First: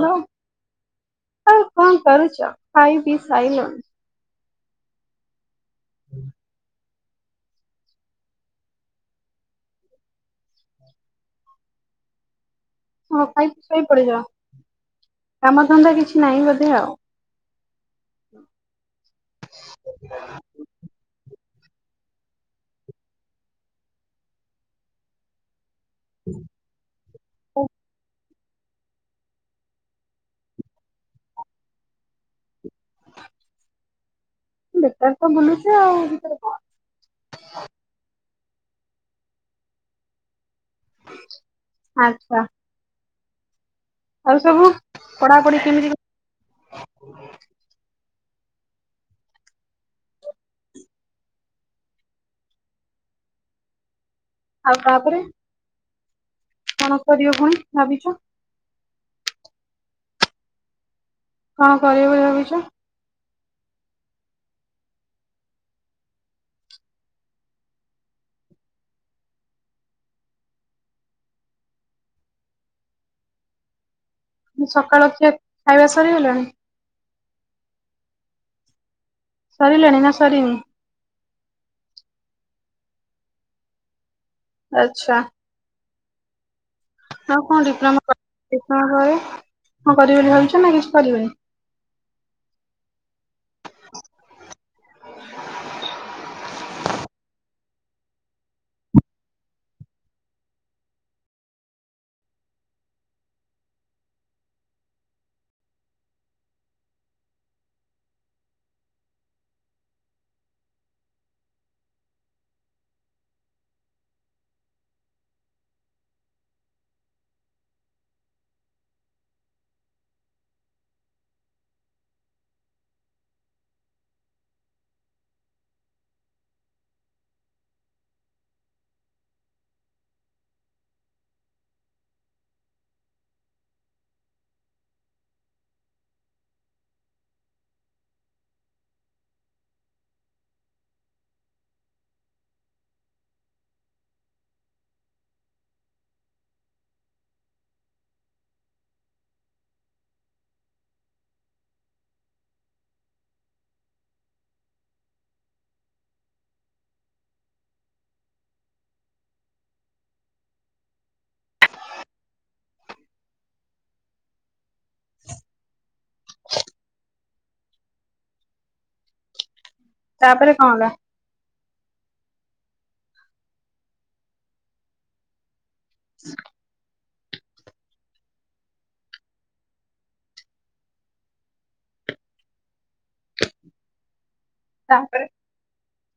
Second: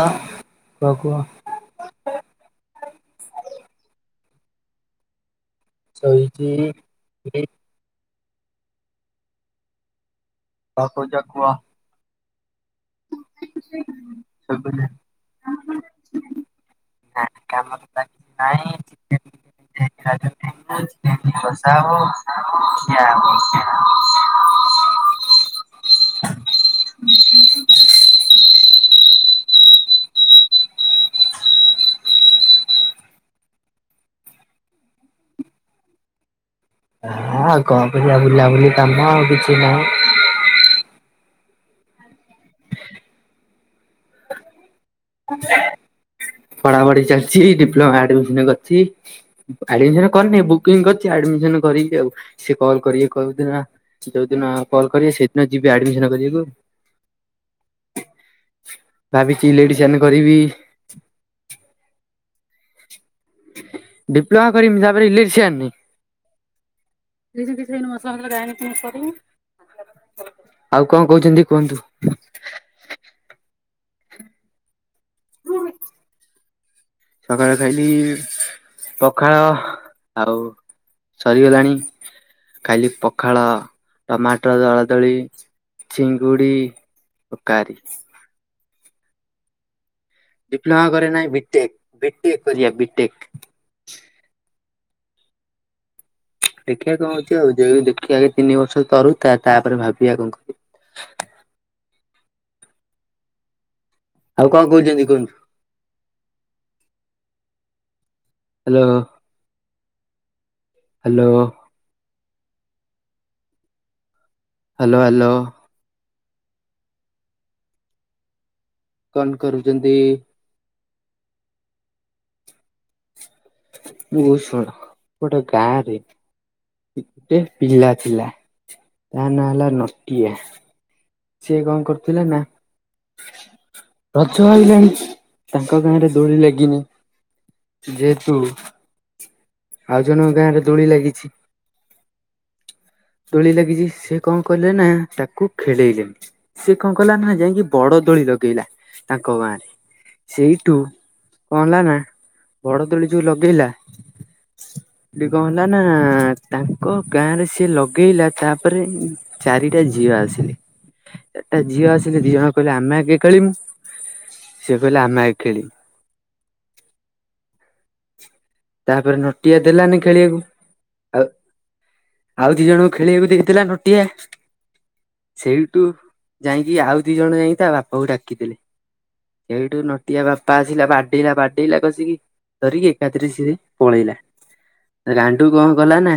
ହ! କୁହ କୁହ ଆଉ କଣ କରୁଛ? ଖାଇ ପିଇ ସାଇଲଣି। ଶୋଇଛି। ବି କଣ କହୁଛ କୁହ? ମୋ ପାଇଁ ଶୋଇ ପଡ଼ଯାଅ। ଶୋଇପଇଲେ? କାମ ଧନ୍ଦା କିଛି ନାହିଁ ବୋଧେ ନା କାମରେ ଆଉ [inaudible] [inaudible] ହୁଁ [inaudible] ବେକାର ତ ବୁଲୁଛେ ଆଉ, ଭିତରେ କଣ ଲଭଲି ତମ ଆଉ କିଛି ନାଇଁ। ଆଚ୍ଛା। ଆଉ ସବୁ ପଢାପଢି କେମିତି କଣ? ପଢା ପଢି ଚାଲିଛି। ଡିପ୍ଲୋମା ଆଡମି ମିସନ୍ କରିଛି। ଆଡମିସନ୍ କରିନି ବୁକିଂ କରିଚି ଆଡମିସନ୍ କରିକି ଆଉ, ସେ କଲ୍ କରିଏ, କ ଯୋଉ ଦିନ, ଯୋଉ ଦିନ ଆଉ କଲ୍ କରିବେ, ତାପରେ ସେଇଦିନ ଯିବି ଆଡମିସନ କରିଆକୁ। କଣ କରିବ ପୁଣି ଭାବିଛ? ଭାବିଚି ଲେଡିସାନ କରିବି। କଣ କରିବ ବୋଲି ଭାବିିଛ? ଡିପ୍ଲୋମା କରିମି। ତାପରେ ଇଲେକ୍ଟ୍ରିସିଆନି [unintelligible] ଆଉ କଣ କହୁଛନ୍ତି କୁହନ୍ତୁ। ସକାଳ ଖିଆ ଖାଇବା ସରିଗଲାଣି? ସକାଳେ ଖାଇଲି ପଖାଳ ସରିଲାଣି ନା ଆଉ ସରିନି? ସରିଗଲାଣି। ଖାଇଲି ପଖାଳ ଟମାଟର ଦଳାଦଳି ଚିଙ୍ଗୁଡ଼ି ହଁ କଣ ଡିପ୍ଲୋମା କରି ଘରେ? ଡିପ୍ଲୋମା କରେ ନାଇଁ ବିଟେକ୍ ବିଟେକ୍ କରିବା ବିଟେକ୍ ଦେଖିବା କଣ ହଉଛି ଆଉ ଯ ଦେଖି ଆଗେ ତିନି ବର୍ଷ ତରୁ ତା ତାପରେ ଭାବିବା କଣ କରି [inaudible] ଆଉ କଣ କହୁଛନ୍ତି କୁହନ୍ତୁ ହ୍ୟାଲୋ ହ୍ୟାଲୋ। Hello hello. କଣ କରୁଛନ୍ତି? ନେୱଜ଼ ଶୁଣ ଗୋଟେ ଗାଁରେ ଗୋଟେ ପିଲା ଥିଲା ତା ନାଁ ହେଲା ନଟିଆ। ସିଏ କଣ କରୁଥିଲେ ନା ରଜ ହେଇଲାଣି ତାଙ୍କ ଗାଁରେ ଦୋଳି ଲାଗିନି। ଯେହେତୁ ଆଉ ଜଣଙ୍କ ଗାଁରେ ଦୋଳି ଲାଗିଛି। ଦୋଳି ଲାଗିଛି ସେ କଣ କଲେ ନା ତାକୁ ଖେଳେଇଲେଣି ସେ କଣ କଲା ନା ଯାଇକି ବଡ କଦଳି ଲଗେଇଲା ତାଙ୍କ ଗାଁ ରେ ସେଇଠୁ କଣ ହେଲା ନା ବଡଦୋଳି ଯୋଉ ଲଗେଇଲା। ଟିକେ କଣ ହେଲା ନା ତାଙ୍କ ଗାଁ ରେ ସିଏ ଲଗ ପଗେଇଲା ତାପରେ ଚାରିଟା ଝିଅ ଆସିଲେ ଏଟା ଝିଅ ଆସିଲେ ଦି ଜଣ କହିଲେ ଆମେ ଆଗେ ଖେଳିମୁ ସେିଏ କହିଲେ ଆମେ ଆଗେ ଖେଳି ତାପରେ ନଟିଆ ଦେଲାନି ଖେଳିବାକୁ ତାପରେ କଣ ହେଲା? ଆଉ ଆଉ ଦି ଜଣଙ୍କୁ ଖେଳିବାକୁ ଦେଇଥିଲା ନଟିଆ। ସେଇଠୁ ଯାଇକି ଆଉ ଦି ଜଣ ଯାଇକି ତା ବାପାକୁ ଡାକିଦେଲେ। ସେଇଠୁ ନଟିଆ ବାପା ଆସିଲା ବାଡେଇଲା ବାଡେଇଲା କସିକି ଧରିକି ତାପରେ ସେ ପଳେଇଲା ତାପରେ ଗାଣ୍ଡୁ କଣ କଲା ନା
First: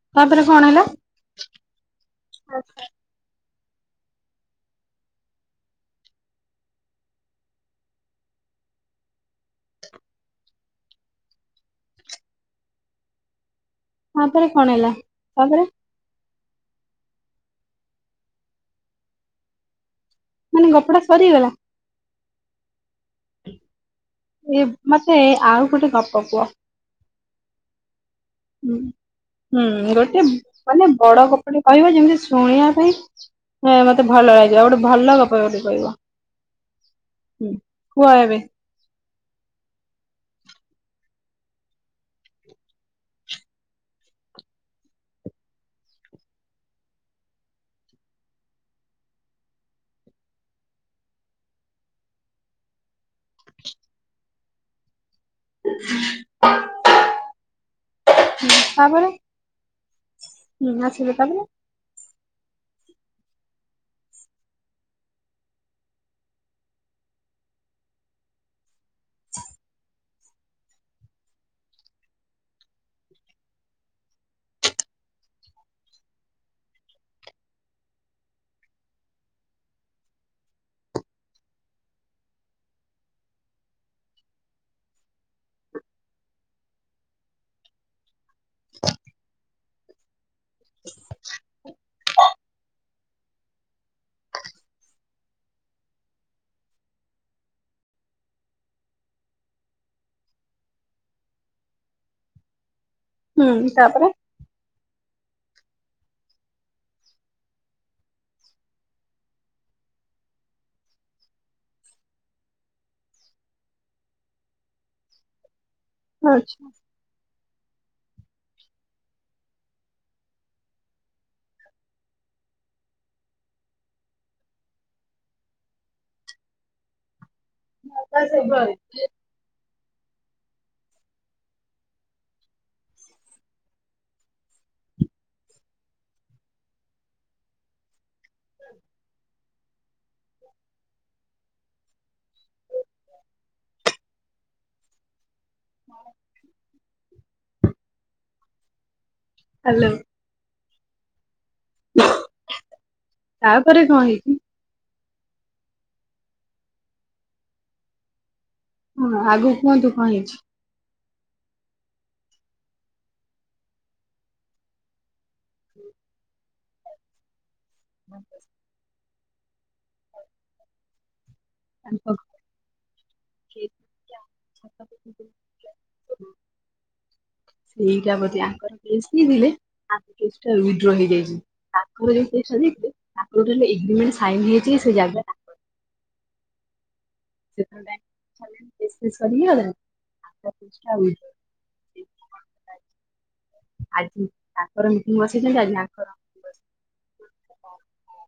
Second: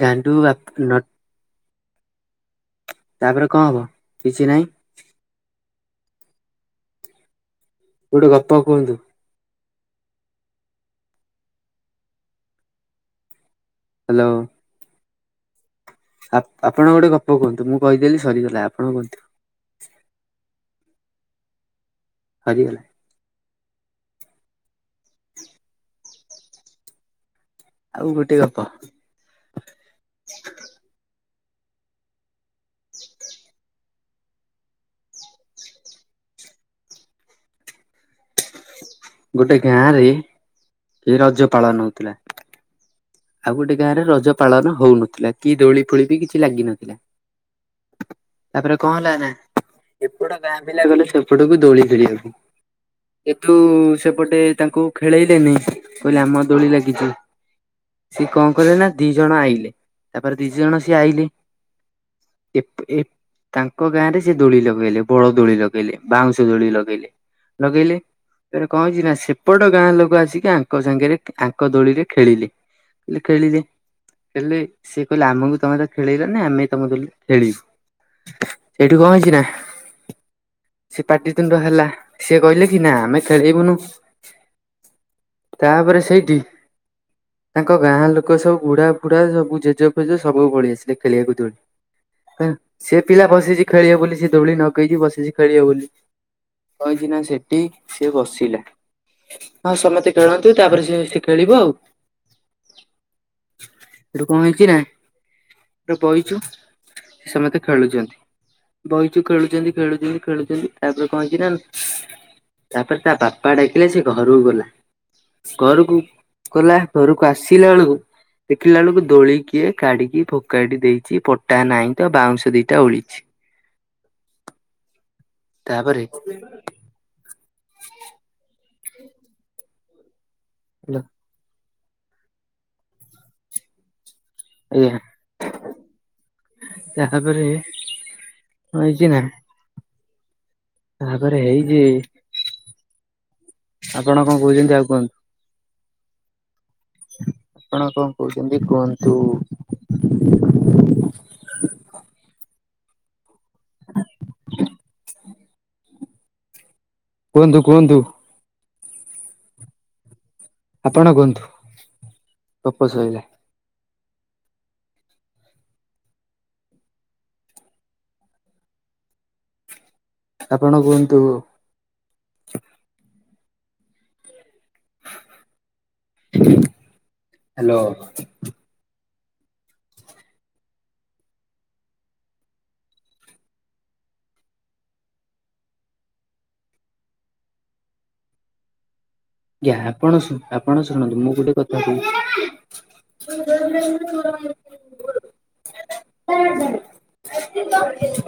ଗାଣ୍ଡୁ ତାପରେ କଣ ହେଲା? [unintelligible] ତାପରେ କଣ ହବ କିଛି ନାଇଁ ଗୋଟେ ଗପ କୁହନ୍ତୁ ହ୍ୟାଲୋ ହଁପରେ କଣ ହେଲା ତାପରେ ଆପଣ ଗୋଟେ ଗପ କୁହନ୍ତୁ ମୁଁ କହିଦେଲି ସରିଗଲା। ଆପଣ କୁହନ୍ତୁ ମାନେ ଗପଟା ସରିଗଲା? ସରିଗଲା। ଏ ମତେ ଆଉ ଗୋଟେ ଗପ କୁହ। ଆଉ ଗୋଟେ ଗପ ହୁଁ ହୁଁ ଗୋଟେ ମାନେ ବଡ ଗପଟି କହିବ ଯେମିତି ଶୁଣିବା ପାଇଁ ହଁ ମତେ ଭଲ ଲାଗିବ ଗୋଟେ ଭଲ ଗପ ଗୋଟେ କହିବ। ହୁଁ କୁହ ଏବେ ଗୋଟେ ଗାଁ ରେ କି ରଜ ପାଳନ ହଉଥିଲା। ଆଉ ଗୋଟେ ଗାଁରେ ରଜ ପାଳନ ହଉନଥିଲା କି ଦୋଳି ଫୋଳି ବି କିଛି ଲାଗିନଥିଲା। ତାପରେ କଣ ହେଲା ନା ଏପଟ ଗାଁ ପିଲା ଗଲେ ସେପଟକୁ ଦୋଳି ଫୋଳିବାକୁ। କିନ୍ତୁ ସେପଟେ ତାଙ୍କୁ ଖେଳେଇଲେନି କହିଲେ ଆମ ଦୋଳି ଲାଗିଛି ସିଏ କଣ କଲେ ନା ତାପରେ ଦି ଜଣ ଆଇଲେ ତାପରେ ଦି ହୁଁ ଜଣ ସିଏ ଆସିଲେ ଆଇଲେ ତାପରେ ଏପ ଏପ ତାଙ୍କ ଗାଁ ରେ ସେ ଦୋଳି ଲଗେଇଲେ ବଡ ଦୋଳି ଲଗେଇଲେ ବାଉଁଶ ଦୋଳି ଲଗେଇଲେ। ଲଗେଇଲେ କଣ ହେଇଚି ନା ସେପଟ ଗାଁ ଲୋକ ଆସିକି ଆଙ୍କ ସାଙ୍ଗରେ ଆଙ୍କ ଦୋଳିରେ ଖେଳିଲେ। ଏ ଖେଳିଲେ ହେଲେ ସିଏ କହିଲେ ଆମକୁ ତମେ ତ ଖେଳିଲନି ଆମେ ତମେସ ଖେଳିବୁ। ସେଇଠି କଣ ହେଇଛି ନା ସେ ପାଟିିତୁଣ୍ଡ ହେଲା ସିଏ କହିଲେ କି ନା ଆମେ ଖେଳେଇବୁନୁ। ତାପରେ ସେଇଠି ତାଙ୍କ ଗାଁ ଲୋକ ସବୁ ବୁଢା ଫୁଢା ସବୁ ଜେଜ ଫେଜ ସବୁ ପଳେଇ ଆସିଲେ ଖେଳିବାକୁ ଦୋଳି। ସେ ପିଲା ବସେଇଛି ଖେଳିବ ବୋଲି ସେ ଦୋଳି ନଗେଇକି ବସେଇଛି ଖେଳିବ ବୋଲି। ହଛିିନା ସେଠୀ ସିଏ ବସିଲା ହଁ ସମସ୍ତେ ଖେଳନ୍ତି ତାପରେ ସିଏ ସିଏ ଖେଳିବ ଆଉ। ହୁଁ ତାପରେ ସେଠୁ କଣ ହେଇଛି ନା ବଇଛୁ। ସମସ୍ତେ ଖେଳୁଛନ୍ତି। ବଇଛୁ ଖେଳୁଛନ୍ତି ଖେଳୁଛନ୍ତି ଖେଳୁଛନ୍ତି ତାପରେ କଣ ହେଇଛି ନା ତାପରେ ତା ବାପା ଡାକିଲେ ସେ ଘରକୁ ଗଲା। ଘରକୁ ଆଚ୍ଛା। ଗଲା ଘରକୁ ଆସ ପିଲା ମାନଙ୍କୁ ଦେଖିଲା ବେଳକୁ ଦୋଳିକିଏ କାଢିକି ଫୋକାଡି ଦେଇଛି ପଟା ନାହିଁ ତ ବାଉଁଶ ଦିଟା ଓଳିଛି। ତାପରେ ବାପା ସେ ଘରେ। ହ୍ୟାଲୋ ଆଜ୍ଞା ତାପରେ କଣ ହେଇଚି ନା ତାପରେ ହେଇଛି ଆପଣ କଣ କହୁଛନ୍ତି ଆଗ କୁହନ୍ତୁ। ଆପଣ କଣ କହୁଛନ୍ତି କୁହନ୍ତୁ। ହ୍ୟାଲୋ ତାପରେ କଣ ହେଇଛି କୁହନ୍ତୁ କୁହନ୍ତୁ। ହଁ ଆଗକୁ କୁହନ୍ତୁ କଣ ହେଇଛି? ଆପଣ କୁହନ୍ତୁ। ଗପ ସହିଲା। ହ ଆପଣ କୁହନ୍ତୁ [inaudible] [unintelligible] ହ୍ୟାଲୋ ସେଇଟା ବୋଧେ ଆଙ୍କର [inaudible] ଉଇଡ୍ର ହେଇଯାଇଛି। ତାଙ୍କରେ ଯୋଉ ପଇସା ଦେଇଥିଲେ ତାଙ୍କ ଏଗିମେଣ୍ଟ ସାଇନ୍ ହେଇଛି ସେ ଜାଗା ତା [inaudible] ଏ ସରିଗଲା ଆଜ୍ଞା ଆପଣ ଶୁ ଆପଣ ଶୁଣନ୍ତୁ [inaudible] ମୁଁ ଗୋଟେ କଥା କହୁଛି। ଆଜି ତାଙ୍କର ମିଟିଂ ବସେଇଛନ୍ତି ଆଜି ଆଙ୍କର [inaudible]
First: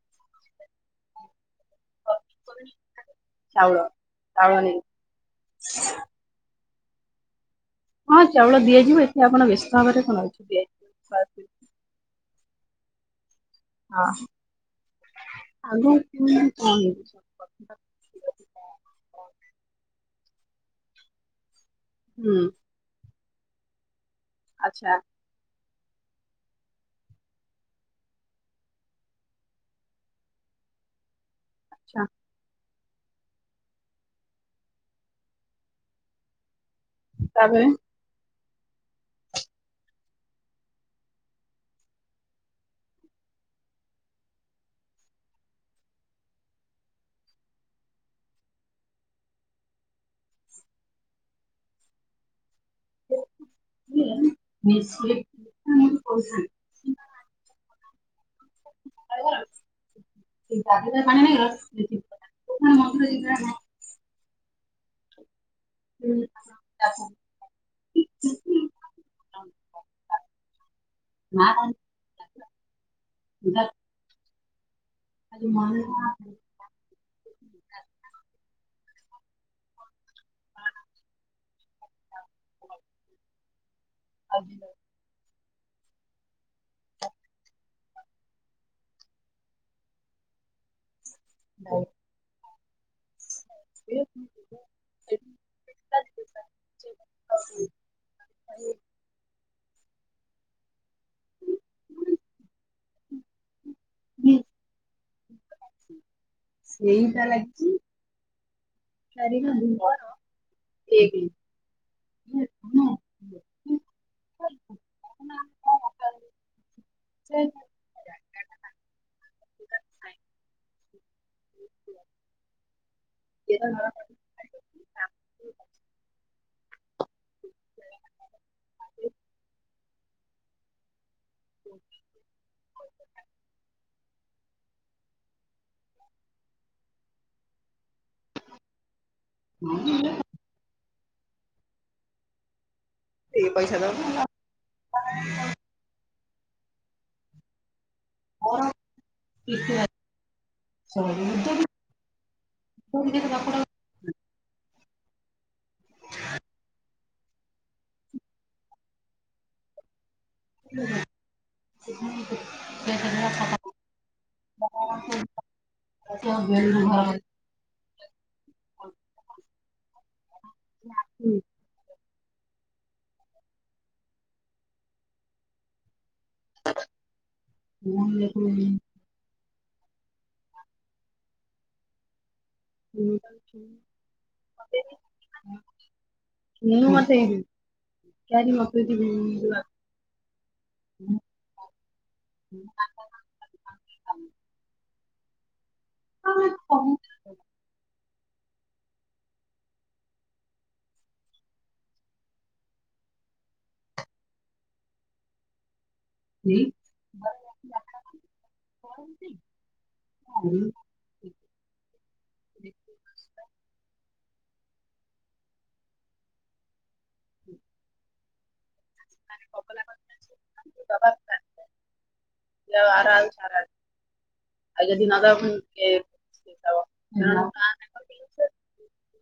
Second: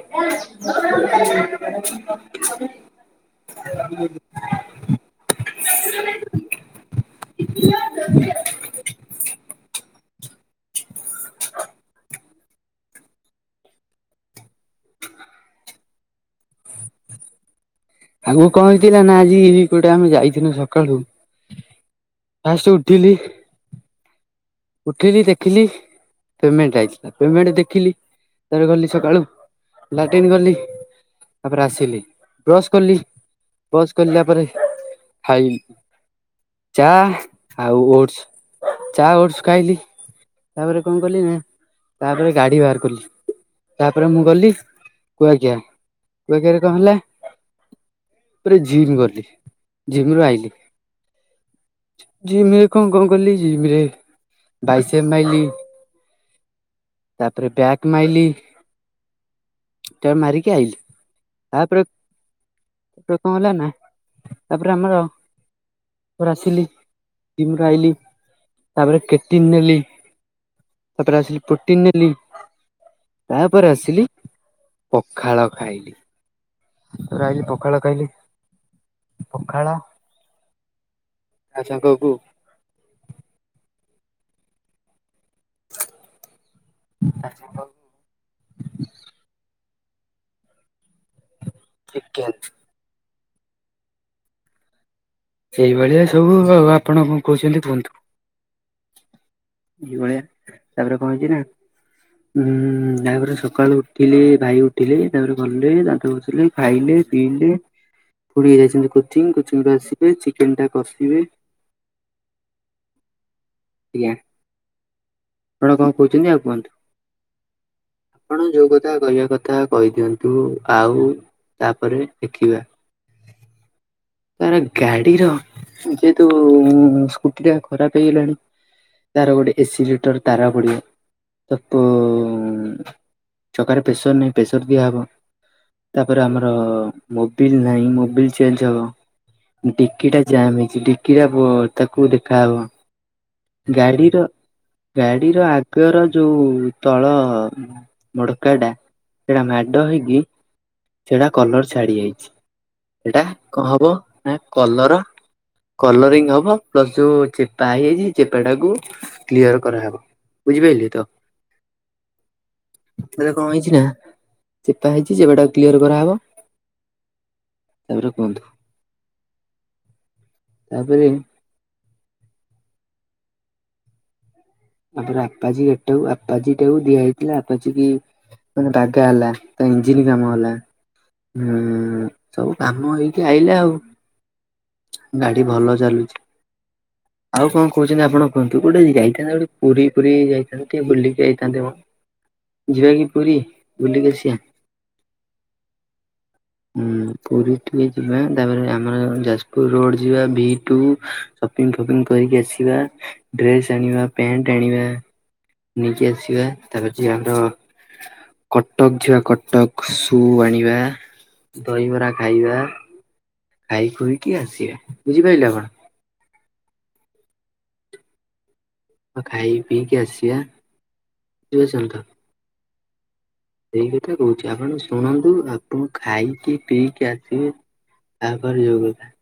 [inaudible] [inaudible] ଆ ହଁ ଚାଉଳ ଦିଆଯିବ ଏଠି ଆପଣ ବ୍ୟସ୍ତ ଭାବରେ କଣ ଅଛି ଦିଆଯିବ। ହଁ [inaudible] ଆଗକୁ କଣ ହେଇଥିଲା ନା ଆଜି ଗୋଟେ ଆମେ ଯାଇଥିଲୁ ସକାଳୁ ଫାଷ୍ଟ ଉୁଠିଲି ଉଠିକି ଦେଖିଲି ପେମେଣ୍ଟ ଆଇଛି ପେମେଣ୍ଟ ଦେଖିଲି ତାପରେ ଗଲି ସକାଳୁ। ଲାଟିନ୍ ଗଲି ତାପରେ ଆସିଲି ବ୍ରସ କଲି। ବସ୍ ଚଢ଼ିଲା ପରେ ଖାଇଲି। ଚା ତାପରେ ଆଉ ଓଟସ। ଚା ଓଟସ୍ ଖାଇଲି। ତାପରେ କଣ କଲି ନା ତାପରେ ଗାଡି ବାହାର କଲି। ତାପରେ ମୁଁ ଗଲି କୁଆଖିଆ। କୁଆଖିଆରେ କଣ ହେଲା? ତାପରେ ଜିମ୍ ଗଲି। ଜିମ୍ ରୁ ଆଇଲି, ଜିମ୍ କଣ କଣ କଲି ଜିମ ରେ ବାଇସେପ ମାଇଲି। [inaudible] ତାପରେ ବ୍ୟାକ୍ ମାଇଲି। ଏତକ ମାରିକି ଆଇଲି। ତାପରେ, ତାପରେ କଣ ହେଲା ନା ତାପରେ ଆମର ଆସିଲି, ଜିମ୍ ରୁ ଆଇଲି। ତାପରେ ପ୍ରୋଟିନ୍ ନେଲି। ତାପରେ ଆସିଲି ପ୍ରୋଟିନ୍ ନେଲି। ତାପରେ ଆସିଲି ପଖାଳ ଖାଇଲି। ତାପରେ ଆଇଲି ପଖାଳ ଖାଇଲି ପଖାଳ ଆଚ୍ଛା କୁହ କୁହ। ଆଚ୍ଛା। ଆଜି। [unintelligible] କ୍ରିକେଟ୍। [unintelligible] ସେଇଭଳିଆ ସବୁ ଆଉ। ଆପଣ କଣ କହୁଛନ୍ତି କୁହନ୍ତୁ? ଏଇ ଭଳିଆ ତାପରେ କଣ ହେଇଛି ନା ହୁଁ ତାପରେ ସକାଳୁ ଉଠିଲି, ଭାଇ ଉଠିଲେ ତାପରେ ଗଲେ ଦାନ୍ତ ଘସିଲେ, ଖାଇଲେ, ପିଇଲେ କୋଉଠିକି ଯାଇଛନ୍ତି କୋଚିଂ, କୋଚିଂ ରୁ ଆସି ଚିକେନ ଟା କଷିବେ ଆଜ୍ଞା। ଆପଣ କଣ କହୁଛନ୍ତି ଆଉ କୁହନ୍ତୁ? ଆପଣ ଯୋଉ କଥା କହିବା କଥା କହିଦିଅନ୍ତୁ। ଆଉ ତାପରେ ଦେଖିବା। [unintelligible] ଗାଡ଼ିର ଯେହେତୁ ସ୍କୁଟି ଟା ଖରାପ ହେଇଗଲାଣି, ତାର ଗୋଟେ ଏସି ଲିଟର ତାର ପଡିିବ। ତା ପ ଚକାରେ ପ୍ରେସର ନାହିଁ। ପ୍ରେସର ଦିଆହେବ। ତାପରେ ଆମର ମୋବିଲ ନାହିଁ ମୋବିଲ୍ ଚେଞ୍ଜ ହବ। ଡିକି ଟା ଜାମ୍ ହେଇଛି ଡିକି ଟା ତାକୁ ଦେଖାହବ। ଗାଡିର ଗାଡିର ଆଗର ଯୋଉ ତଳ ମୋଡକା ଟା ସେଟା ମାଡ ହେଇକି ସେଟା କଲର ଛାଡି ଯାଇଛି। ସେଇଟା କଣ ହବ ନା କଲର କଲରିଂ ହବ ପ୍ଲସ ଯୋଉ ଚେପା ହେଇଯାଇଛି ଚେପା ଟାକୁ କ୍ଲିୟର କରାହେବ। ବୁଝି ପାଇଲେ ତ! ଏଟା କଣ ହେଇଛି ନା ଚେପା ହେଇଛି। ଚେପା ଟାକୁ କ୍ଲିୟର କରାହବ। ତାପରେ କୁହନ୍ତୁ। ତାପରେ ତାପରେ ଆପାଜି ଗାଡି ଟାକୁ ଆପାଜିଟାକୁ ଦିଆ ହେଇଥିଲା ଆପାଜି କି ମାନେ ବାଗା ହେଲା। ତା ଇଞ୍ଜିନ୍ କାମ ହେଲା। ଉଁ ସବୁ କାମ ହେଇକି ଆଇଲା ଆଉ। ଗାଡି ଭଲ ଚାଲୁଚି। ଆଉ କଣ କହୁଛନ୍ତି ଆପଣ କୁହନ୍ତୁ? ଗୋଟେ। [unintelligible] ପୁରୀ ପୁରୀ ଯାଇଥାନ୍ତି ଟିକେ ବୁଲିକି ଆଇଥାନ୍ତେ ମ। ଯିବାକି ପୁରୀ ବୁଲିିକି ଆସିବା। ହୁଁ ପୁରୀ ଠି ଯିବା ତାପରେ ଆମର ଯାଜପୁର ରୋଡ଼ ଯିବା ଭିଟୁ ସପିଙ୍ଗ ଫପିଙ୍ଗ କରିକି ଆସିବା। ଡ୍ରେସ ଆଣିବା, ପ୍ୟାଣ୍ଟ ଆଣିବା ନେଇକି ଆସିବା। ତାପରେ ଯେ ଆମର କଟକ ଯିବା କଟକ ସୁ ଆଣିବା। ଦହିବରା ଖାଇବା, ଖାଇ ଖୁଇକି ଆସିଆ। ବୁଝିପାରିଲେ ଆପଣ? ହୁଁ। ହଉ ଖାଇ ପିଇକି ଆସିଆ, ବୁଝିପାରିଛନ୍ତି ତ? ଲୋ ଆର ଆଉଚି ସେଇ କଥା କହୁଛି ଆପଣ ଶୁଣନ୍ତୁ। ଆପଣ ଖାଇକି ପିଇକି ଆସିବେ ତାପରେ ଯୋଉ କଥା।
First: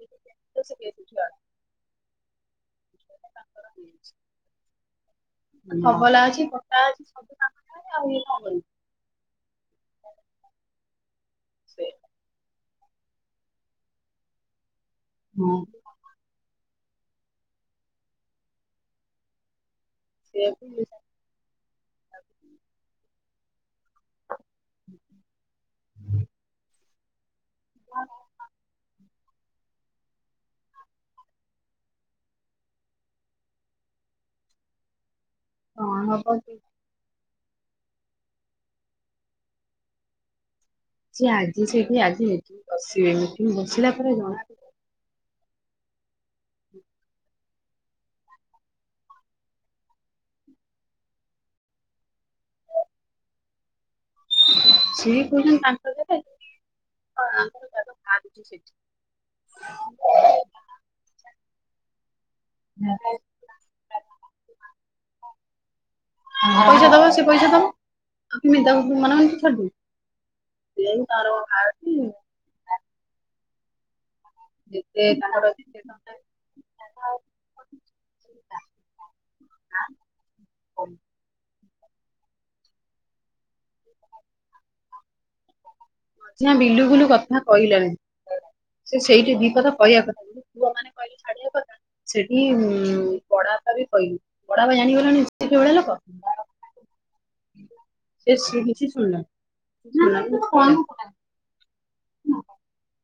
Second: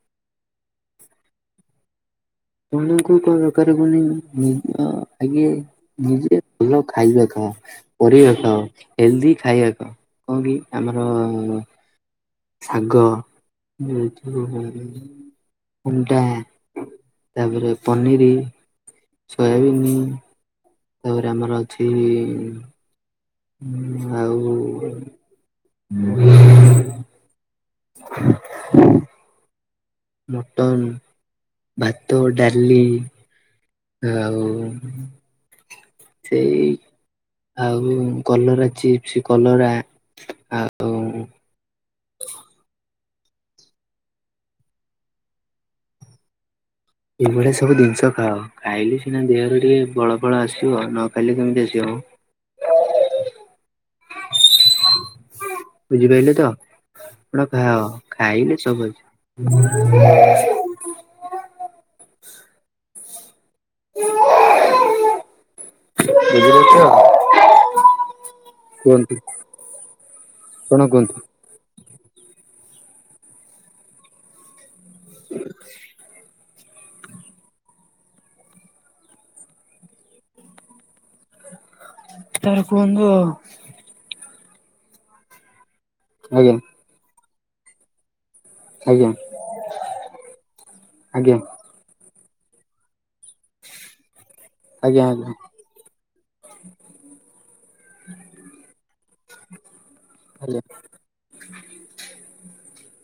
[unintelligible] ଆପଣଙ୍କୁ କଣ ଦରକାର କୁହନି ନିଜ ଆଗେ ନିଜେ ଭଲ ଖାଇବା କଣ? ପରିବା ଖାଅ, ହେଲ୍ଦି ଖାଇବା ଖାଅ, କଣ କି ଆମର ଶାଗ [unintelligible] ଅଣ୍ଡା ତାପରେ ପନିରି, ସୋୟାବିନି ସେୟାକୁ [unintelligible] ତାପରେ ଆମର ଅଛି ହୁଁ ଆଉ ମଟନ, ଭାତ, ଡାଲି ଆଉ କଣ ହବ କି? ସେଇ ଆଉ କଲରା ଚିପ୍ସ, କଲରା ଆ ସେ ଆଜି ସେଇଠି ଆଜି ମିଟିଂ ବସିବେନି ମିଟିଂ ବସିଲା ପରେ ଜଣାପଡ଼ିବ ଏଇଭଳିଆ ସବୁ ଜିନିଷ ଖାଅ, ଖାଇଲେ ସିନା ଦେହରେ ଟିକେ ବଳ ଫଳ ଆସିବ ନ ଖାଇଲେ କେମିତି ଆସିବ। ଅଁ। ସିଏ କହୁଛନ୍ତି ତାଙ୍କ [unintelligible] ବୁଝିପାରିଲେ ତ ଅ ଆପଣ ଖାଅ ଆମର ଆଗ ବାହାରୁଚି ଖାଇଲେ ସବୁ ଆସିବ ସେଠି [unintelligible] ବୁଝିପାରୁଛ ପଇସା ଦବ ସେ ପଇସା ଦବ। ଆଉ କେମିତି ତାକୁ କୁହନ୍ତୁ ମନେ ମନେ ଛାଡ଼ିଦବୁ। କଣ [unintelligible] କୁହନ୍ତୁ ତାର [unintelligible] ଯେତେ କାହାର ଯେତେ ଟଙ୍କା [unintelligible] ଉତ୍ତର କୁହନ୍ତୁ ଆଉ। ମଝିଆଁ ଆଜ୍ଞା ବିଲୁକୁଲୁ କଥା କହିଲାନି। ସେ ଆଜ୍ଞା ସେଇଠି ଦି ପଦ କଥା କହିବା କଥା, ଯେମିତି ପୁଅ ମାନେ କହିଲେ ଆଜ୍ଞା ଛାଡିବା କଥା ସେଠି ଉଁ ବଡାପା ବି କହିନି ବଡାପା ଆଜ୍ଞା ଜାଣିଗଲେଣି ଆଜ୍ଞା ସେ କି ଭଳିଆ ଲୋକ? ସିଏ ଶୁଣୁଚି ଆଜ୍ଞା। ଶୁଣିଲାନି [unintelligible] [unintelligible]